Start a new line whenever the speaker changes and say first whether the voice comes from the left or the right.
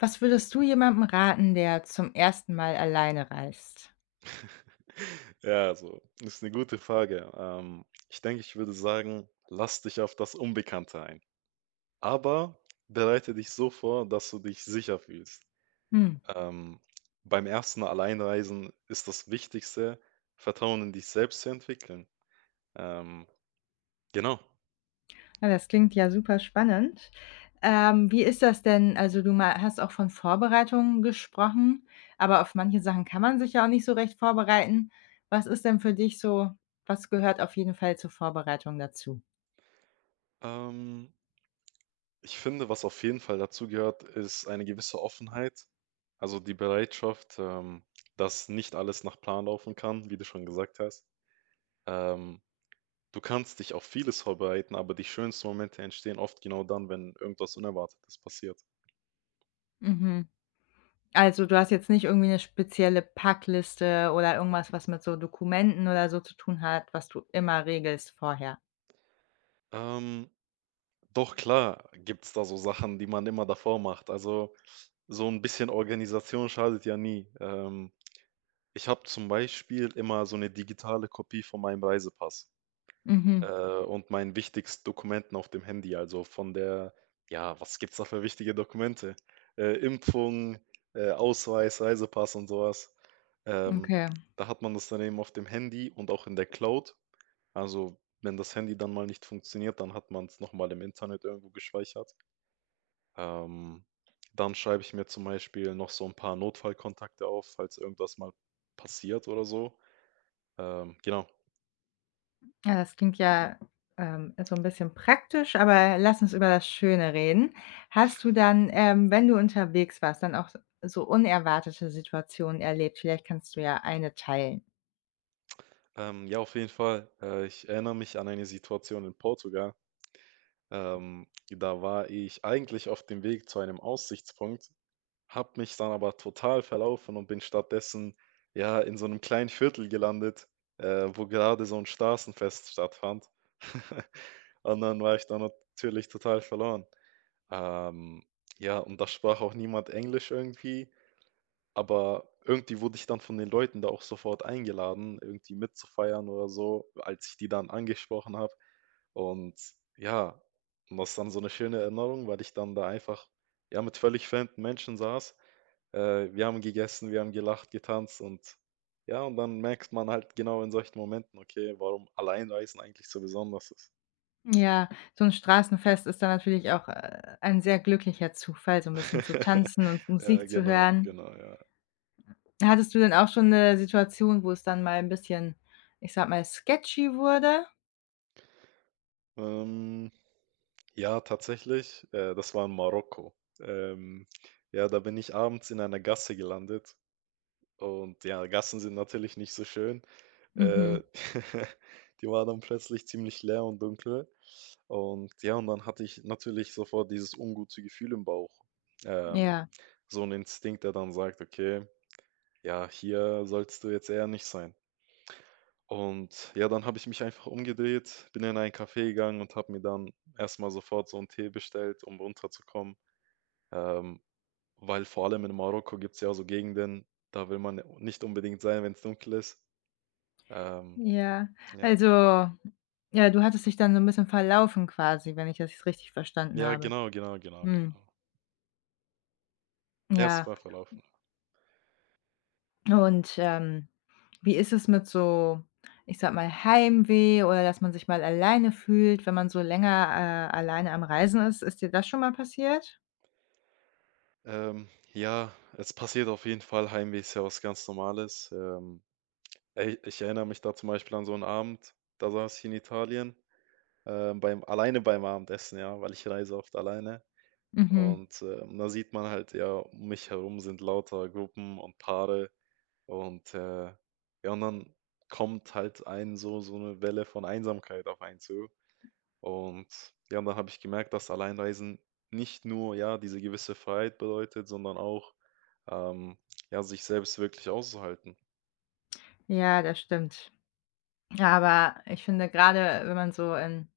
left: Was würdest du jemandem raten, der zum ersten Mal alleine reist?
right: Ja, also, ist eine gute Frage. Ich denke, ich würde sagen, lass dich auf das Unbekannte ein, aber bereite dich so vor, dass du dich sicher fühlst.
left: Hm,
right: Ähm, beim ersten Alleinreisen ist das Wichtigste, Vertrauen in dich selbst zu entwickeln. Ähm, genau.
left: ja, das klingt ja super spannend. Wie ist das denn? Also, du mei hast auch von Vorbereitungen gesprochen, aber auf manche Sachen kann man sich ja auch nicht so recht vorbereiten. Was ist denn für dich so, was gehört auf jeden Fall zur Vorbereitung dazu?
right: Ähm, ich finde, was auf jeden Fall dazu gehört, ist eine gewisse Offenheit, also, die Bereitschaft, dass nicht alles nach Plan laufen kann, wie du schon gesagt hast. Ähm Du kannst dich auf vieles vorbereiten, aber die schönsten Momente entstehen oft genau dann, wenn irgendwas Unerwartetes passiert.
left: Mhm. Also, du hast jetzt nicht irgendwie eine spezielle Packliste oder irgendwas, was mit so Dokumenten oder so zu tun hat, was du immer regelst vorher?
right: Ähm, doch klar gibt's da so Sachen, die man immer davor macht. Also so ein bisschen Organisation schadet ja nie. Ich habe zum Beispiel immer so eine digitale Kopie von meinem Reisepass. Äh,
left: Mhm,
right: und meinen wichtigsten Dokumenten auf dem Handy, also von der ja, was gibt's da für wichtige Dokumente? Impfung, Ausweis, Reisepass und sowas. Ähm,
left: okay.
right: da hat man das dann eben auf dem Handy und auch in der Cloud. Also, wenn das Handy dann mal nicht funktioniert, dann hat man's noch mal im Internet irgendwo gespeichert. Ähm, dann schreibe ich mir zum Beispiel noch so ein paar Notfallkontakte auf, falls irgendwas mal passiert oder so. Genau.
left: Ja, das klingt ja, so ein bisschen praktisch, aber lass uns über das Schöne reden. Hast du dann, wenn du unterwegs warst, dann auch so unerwartete Situationen erlebt? Vielleicht kannst du ja eine teilen.
right: Ja, auf jeden Fall. Ich erinnere mich an eine Situation in Portugal. Da war ich eigentlich auf dem Weg zu einem Aussichtspunkt, habe mich dann aber total verlaufen und bin stattdessen ja in so einem kleinen Viertel gelandet, wo gerade so ein Straßenfest stattfand. Und dann war ich da natürlich total verloren. Ähm, ja, und da sprach auch niemand Englisch irgendwie. Aber irgendwie wurde ich dann von den Leuten da auch sofort eingeladen, irgendwie mitzufeiern oder so, als ich die dann angesprochen habe. Und ja, und das ist dann so eine schöne Erinnerung, weil ich dann da einfach, ja, mit völlig fremden Menschen saß. Wir haben gegessen, wir haben gelacht, getanzt und ja, und dann merkt man halt genau in solchen Momenten, okay, warum Alleinreisen eigentlich so besonders ist.
left: Ja, so ein Straßenfest ist dann natürlich auch, ein sehr glücklicher Zufall, so ein bisschen zu tanzen und
right: Ja,
left: Musik zu
right: genau,
left: hören.
right: genau, ja.
left: Hattest du denn auch schon eine Situation, wo es dann mal ein bisschen, ich sag mal, sketchy wurde?
right: Ähm Ja, tatsächlich, das war in Marokko. Ähm, ja, da bin ich abends in einer Gasse gelandet und ja, Gassen sind natürlich nicht so schön. Äh,
left: Mhm,
right: die war dann plötzlich ziemlich leer und dunkel und ja, und dann hatte ich natürlich sofort dieses ungute Gefühl im Bauch. Ähm,
left: ja.
right: so ein Instinkt, der dann sagt: „Okay, ja, hier sollst du jetzt eher nicht sein.“ Und ja, dann habe ich mich einfach umgedreht, bin in ein Café gegangen und habe mir dann erst mal sofort so einen Tee bestellt, um runterzukommen. Ähm, weil vor allem in Marokko gibt es ja so Gegenden, da will man nicht unbedingt sein, wenn es dunkel ist. Ähm,
left: Ja,
right: ja.
left: also, ja, du hattest dich dann so 'n bisschen verlaufen quasi, wenn ich das jetzt richtig verstanden
right: Ja,
left: habe.
right: genau, genau, genau,
left: Mhm,
right: genau. Ja, es
left: ja.
right: war verlaufen.
left: Und, wie ist es mit so, ich sage mal, Heimweh oder dass man sich mal alleine fühlt, wenn man so länger, alleine am Reisen ist? Ist dir das schon mal passiert?
right: Ähm, ja, es passiert auf jeden Fall. Heimweh ist ja was ganz Normales. Ey, ich erinnere mich da zum Beispiel an so einen Abend, da saß ich in Italien, beim alleine beim Abendessen, ja, weil ich reise oft alleine
left: Mhm.
right: und, da sieht man halt, ja, um mich herum sind lauter Gruppen und Paare. Und, ja, und dann kommt halt ein so eine Welle von Einsamkeit auf einen zu. Und ja, und dann habe ich gemerkt, dass Alleinreisen nicht nur, ja, diese gewisse Freiheit bedeutet, sondern auch, ähm, ja, sich selbst wirklich auszuhalten.
left: Ja, das stimmt. Ja, aber ich finde gerade, wenn man so in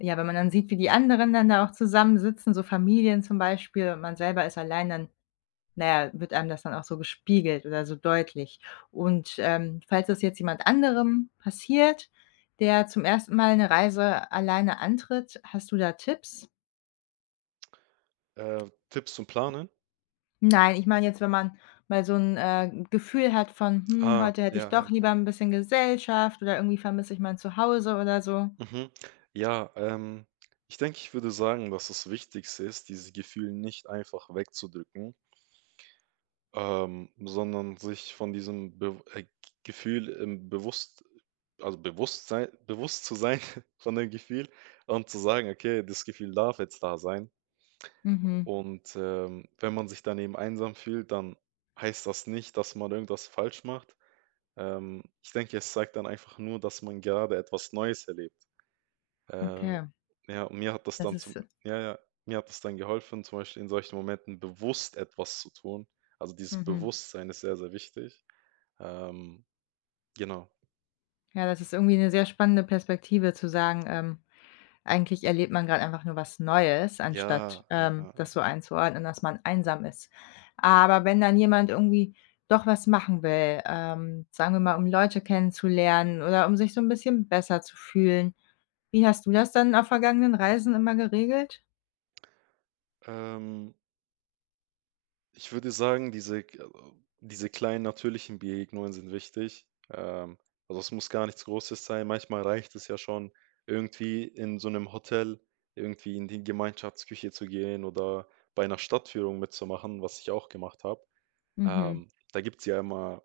left: ja, wenn man dann sieht, wie die anderen dann da auch zusammensitzen, so Familien zum Beispiel und man selber ist allein, dann, na ja, wird einem das dann auch so gespiegelt oder so deutlich. Und, falls das jetzt jemand anderem passiert, der zum ersten Mal eine Reise alleine antritt, hast du da Tipps?
right: Tipps zum Planen?
left: Nein, ich meine jetzt, wenn man mal so ein Gefühl hat von: „Hm,
right: Ah,
left: heute hätte
right: ja,
left: ich
right: ja,
left: doch lieber
right: ja,
left: ein
right: ja.
left: bisschen Gesellschaft“ oder „irgendwie vermisse ich mein Zuhause“ oder so.
right: Mhm. Ja, ich denke, ich würde sagen, dass das Wichtigste ist, dieses Gefühl nicht einfach wegzudrücken. Sondern sich von diesem Be Gefühl, im bewusst also bewusst sei bewusst zu sein von dem Gefühl und zu sagen: „Okay, das Gefühl darf jetzt da sein.“
left: Mhm,
right: Und, wenn man sich dann eben einsam fühlt, dann heißt das nicht, dass man irgendwas falsch macht. Ich denke, es zeigt dann einfach nur, dass man gerade etwas Neues erlebt. Äh,
left: okay.
right: ja, und mir hat das
left: Das
right: dann zum
left: ist.
right: ja, ja, mir hat das dann geholfen, zum Beispiel in solchen Momenten bewusst etwas zu tun. Also, dieses
left: Mhm.
right: Bewusstsein ist sehr, sehr wichtig. Ähm, genau.
left: Ja, das ist irgendwie eine sehr spannende Perspektive zu sagen, eigentlich erlebt man gerade einfach nur was Neues, anstatt,
right: Ja,
left: das so einzuordnen, dass man einsam ist. Aber wenn dann jemand irgendwie doch was machen will, sagen wir mal, um Leute kennenzulernen oder um sich so ein bisschen besser zu fühlen, wie hast du das dann auf vergangenen Reisen immer geregelt?
right: ähm, ich würde sagen, diese k also, diese kleinen natürlichen Begegnungen sind wichtig. Also, es muss gar nichts Großes sein. Manchmal reicht es ja schon, irgendwie in so einem Hotel irgendwie in die Gemeinschaftsküche zu gehen oder bei einer Stadtführung mitzumachen, was ich auch gemacht habe.
left: Mhm,
right: Da gibt's ja immer,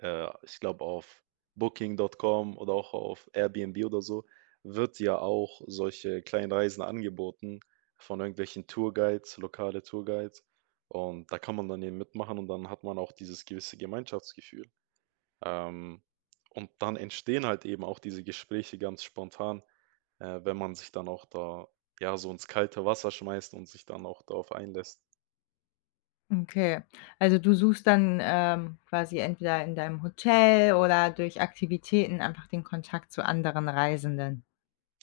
right: ich glaube auf Booking.com oder auch auf Airbnb oder so, wird ja auch solche kleinen Reisen angeboten von irgendwelchen Tourguides, lokale Tourguides. Und da kann man dann eben mitmachen und dann hat man auch dieses gewisse Gemeinschaftsgefühl. Ähm, und dann entstehen halt eben auch diese Gespräche ganz spontan, wenn man sich dann auch da, ja, so ins kalte Wasser schmeißt und sich dann auch darauf einlässt.
left: okay. Also, du suchst dann, quasi entweder in deinem Hotel oder durch Aktivitäten einfach den Kontakt zu anderen Reisenden?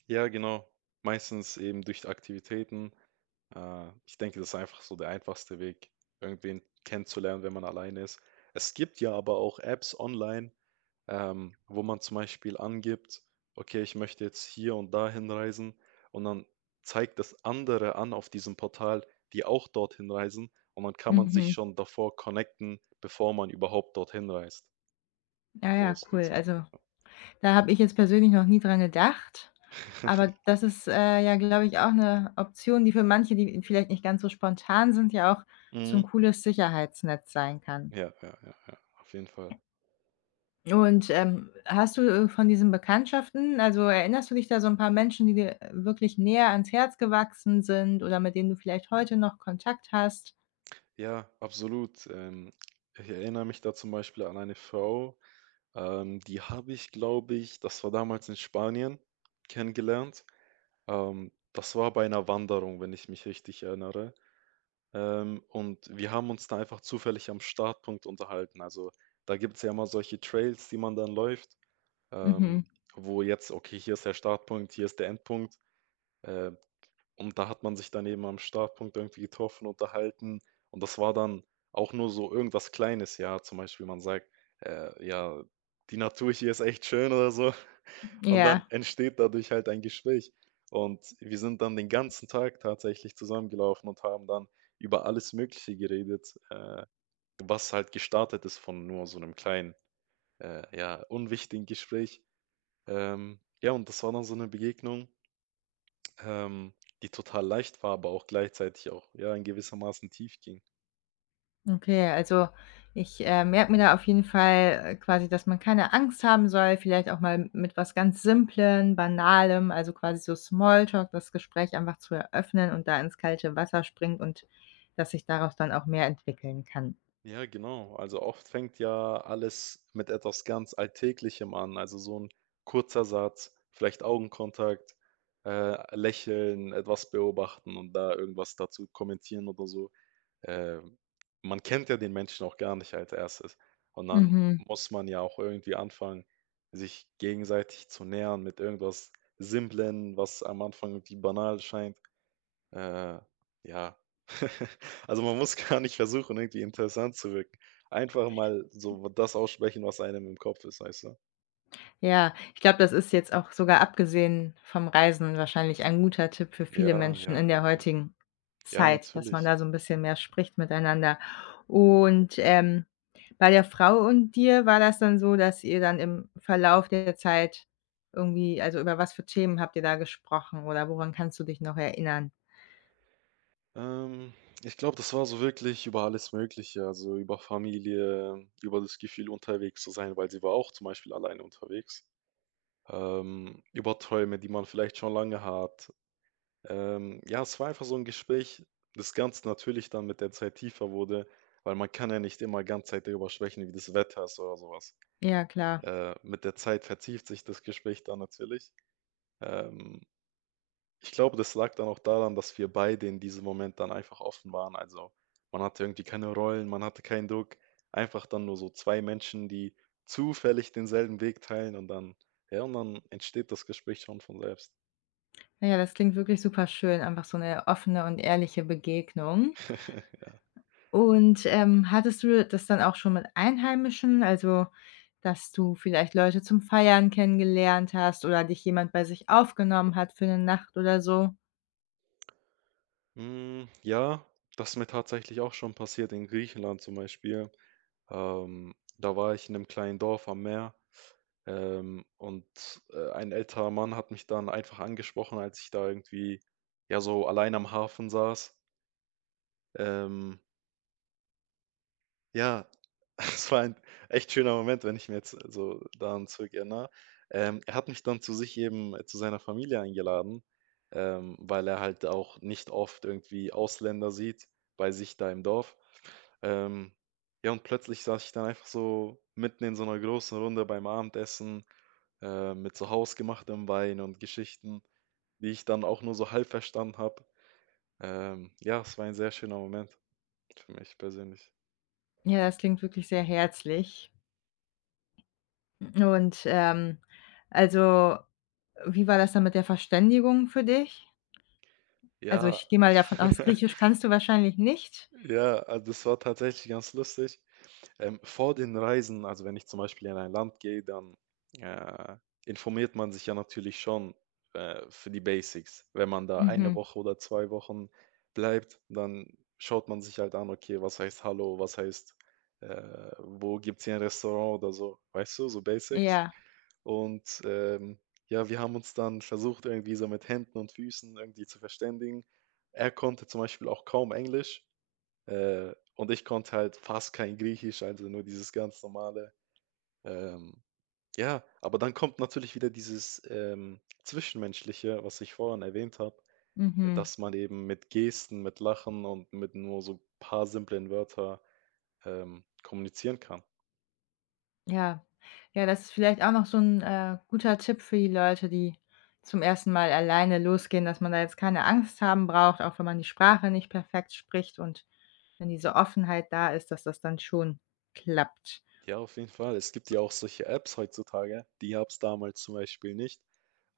right: Ja, genau. Meistens eben durch Aktivitäten. Ich denke, das ist einfach so der einfachste Weg, irgendwen kennenzulernen, wenn man alleine ist. Es gibt ja aber auch Apps online, wo man zum Beispiel angibt, okay, ich möchte jetzt hier und dahin reisen und dann zeigt das andere an auf diesem Portal, die auch dorthin reisen und dann kann man sich
left: Mhm.
right: schon davor connecten, bevor man überhaupt dorthin reist.
left: Ja, ja,
right: Sowas
left: cool.
right: gibt's auch.
left: Also, da habe ich jetzt persönlich noch nie dran gedacht, aber das ist, ja, glaube ich, auch eine Option, die für manche, die vielleicht nicht ganz so spontan sind, ja auch so ein
right: Mhm.
left: cooles Sicherheitsnetz sein kann.
right: Ja, ja, ja, ja, auf jeden Fall.
left: Und, hast du, von diesen Bekanntschaften, also, erinnerst du dich da so ein paar Menschen, die dir wirklich näher ans Herz gewachsen sind oder mit denen du vielleicht heute noch Kontakt hast?
right: Ja, absolut. Ich erinnere mich da zum Beispiel an eine Frau, die habe ich, glaube ich das war damals in Spanien, kennengelernt. Das war bei einer Wanderung, wenn ich mich richtig erinnere. Und wir haben uns da einfach zufällig am Startpunkt unterhalten. Also, da gibt es ja immer solche Trails, die man dann läuft, ähm,
left: Mhm.
right: wo jetzt okay, hier ist der Startpunkt, hier ist der Endpunkt. Äh, und da hat man sich dann eben am Startpunkt irgendwie getroffen, unterhalten. Und das war dann auch nur so irgendwas Kleines, ja. Zum Beispiel, man sagt, ja, die Natur hier ist echt schön oder so. Und dann
left: Ja.
right: entsteht dadurch halt ein Gespräch. Und wir sind dann den ganzen Tag tatsächlich zusammengelaufen und haben dann über alles Mögliche geredet, was halt gestartet ist von nur so einem kleinen, ja, unwichtigen Gespräch. Ja, und das war dann so eine Begegnung ähm, die total leicht war, aber auch gleichzeitig auch, ja, in gewissermaßen tief ging.
left: Okay, also ich, merke mir da auf jeden Fall, quasi, dass man keine Angst haben soll, vielleicht auch mal mit was ganz Simplem, Banalem, also quasi so Smalltalk, das Gespräch einfach zu eröffnen und da ins kalte Wasser springt und dass sich daraus dann auch mehr entwickeln kann.
right: Ja, genau. Also oft fängt ja alles mit etwas ganz Alltäglichem an. Also so ein kurzer Satz, vielleicht Augenkontakt, lächeln, etwas beobachten und da irgendwas dazu kommentieren oder so. Ähm, man kennt ja den Menschen auch gar nicht als Erstes. Und dann
left: Mhm.
right: muss man ja auch irgendwie anfangen, sich gegenseitig zu nähern mit irgendwas Simplen, was am Anfang irgendwie banal scheint. Äh, ja. Also, man muss gar nicht versuchen, irgendwie interessant zu wirken. Einfach mal so das aussprechen, was einem im Kopf ist, weißt du?
left: Ja, ich glaube, das ist jetzt auch sogar abgesehen vom Reisen wahrscheinlich ein guter Tipp für
right: Ja,
left: viele Menschen
right: ja,
left: in
right: ja,
left: der
right: ja.
left: heutigen
right: Ja,
left: Zeit, dass man
right: natürlich.
left: da so 'n bisschen mehr spricht miteinander. Und, bei der Frau und dir war das dann so, dass ihr dann im Verlauf der Zeit irgendwie, also, über was für Themen habt ihr da gesprochen oder woran kannst du dich noch erinnern?
right: Ähm, ich glaube, das war so wirklich über alles Mögliche, also über Familie, über das Gefühl, unterwegs zu sein, weil sie war auch zum Beispiel alleine unterwegs. Über Träume, die man vielleicht schon lange hat. Ja, es war einfach so ein Gespräch, das ganz natürlich dann mit der Zeit tiefer wurde, weil man kann ja nicht immer ganz Zeit darüber sprechen, wie das Wetter ist oder sowas.
left: Ja, klar.
right: Mit der Zeit vertieft sich das Gespräch dann natürlich. Ähm, ich glaube, das lag dann auch daran, dass wir beide in diesem Moment dann einfach offen waren. Also, man hatte irgendwie keine Rollen, man hatte keinen Druck, einfach dann nur so 2 Menschen, die zufällig denselben Weg teilen und dann ja, und dann entsteht das Gespräch schon von selbst.
left: Na ja, das klingt wirklich super schön, einfach so 'ne offene und ehrliche Begegnung.
right: Ja.
left: Und, hattest du das dann auch schon mit Einheimischen, also, dass du vielleicht Leute zum Feiern kennengelernt hast oder dich jemand bei sich aufgenommen hat für 'ne Nacht oder so?
right: Hm, ja, das ist mir tatsächlich auch schon passiert in Griechenland zum Beispiel. Da war ich in einem kleinen Dorf am Meer, und, ein älterer Mann hat mich dann einfach angesprochen, als ich da irgendwie, ja, so allein am Hafen saß, ähm Ja, es war ein echt schöner Moment, wenn ich mir jetzt so daran zurückerinnere. Er hat mich dann zu sich eben zu seiner Familie eingeladen, weil er halt auch nicht oft irgendwie Ausländer sieht bei sich da im Dorf. Ähm, ja, und plötzlich saß ich dann einfach so mitten in so einer großen Runde beim Abendessen, mit so hausgemachtem Wein und Geschichten, die ich dann auch nur so halb verstanden habe. Ja, es war ein sehr schöner Moment für mich persönlich.
left: Ja, das klingt wirklich sehr herzlich. Und, also, wie war das dann mit der Verständigung für dich? Also,
right: Ja.
left: ich gehe mal davon aus, Griechisch kannst du wahrscheinlich nicht?
right: Ja, also das war tatsächlich ganz lustig. Vor den Reisen, also wenn ich zum Beispiel in ein Land gehe, dann äh, informiert man sich ja natürlich schon für die Basics. Wenn man da eine
left: Mhm.
right: Woche oder zwei Wochen bleibt, dann schaut man sich halt an, okay, was heißt Hallo, was heißt, wo gibt es hier ein Restaurant oder so, weißt du, so Basics.
left: Ja,
right: Und ja, wir haben uns dann versucht, irgendwie so mit Händen und Füßen irgendwie zu verständigen. Er konnte zum Beispiel auch kaum Englisch. Und ich konnte halt fast kein Griechisch, also nur dieses ganz normale. Ähm, ja, aber dann kommt natürlich wieder dieses Zwischenmenschliche, was ich vorhin erwähnt habe,
left: mhm.
right: dass man eben mit Gesten, mit Lachen und mit nur so paar simplen Wörter kommunizieren kann.
left: Ja. Ja, das ist vielleicht auch noch so 'n, guter Tipp für die Leute, die zum ersten Mal alleine losgehen, dass man da jetzt keine Angst haben braucht, auch wenn man die Sprache nicht perfekt spricht und wenn diese Offenheit da ist, dass das dann schon klappt.
right: Ja, auf jeden Fall. Es gibt ja auch solche Apps heutzutage, die gab's damals zum Beispiel nicht.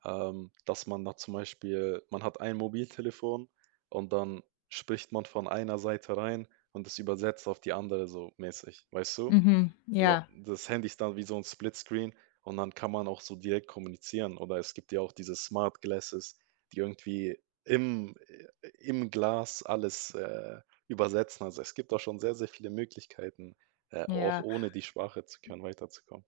right: Dass man da zum Beispiel man hat ein Mobiltelefon und dann spricht man von einer Seite rein und es übersetzt auf die andere so mäßig, weißt du?
left: Mhm,
right: So,
left: ja,
right: das Handy ist dann wie so 'n Splitscreen und dann kann man auch so direkt kommunizieren oder es gibt ja auch diese Smart Glasses, die irgendwie im im Glas alles, übersetzen. Also, es gibt da schon sehr, sehr viele Möglichkeiten, auch
left: ja,
right: ohne die Sprache zu können, weiterzukommen.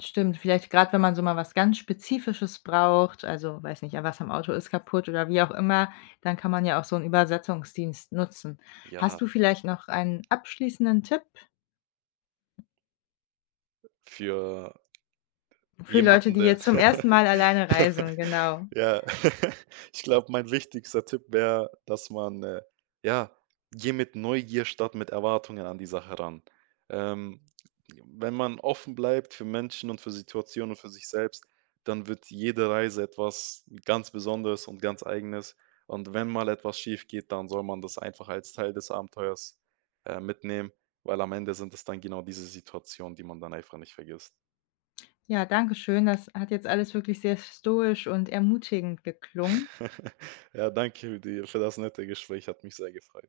left: stimmt. Vielleicht grad, wenn man so mal was ganz Spezifisches braucht, also, weiß nicht, ja, was am Auto ist kaputt oder wie auch immer, dann kann man ja auch so 'n Übersetzungsdienst nutzen.
right: Ja,
left: Hast du vielleicht noch einen abschließenden Tipp?
right: für
left: Für Leute,
right: Jemanden,
left: die
right: der
left: jetzt zum ersten Mal alleine reisen, genau.
right: ja, ich glaube, mein wichtigster Tipp wäre, dass man, ja, gehe mit Neugier statt mit Erwartungen an die Sache ran. Ähm, wenn man offen bleibt für Menschen und für Situationen und für sich selbst, dann wird jede Reise etwas ganz Besonderes und ganz Eigenes. Und wenn mal etwas schief geht, dann soll man das einfach als Teil des Abenteuers, mitnehmen, weil am Ende sind es dann genau diese Situationen, die man dann einfach nicht vergisst.
left: Ja, danke schön. Das hat jetzt alles wirklich sehr stoisch und ermutigend geklungen.
right: Ja, danke dir für das nette Gespräch, hat mich sehr gefreut.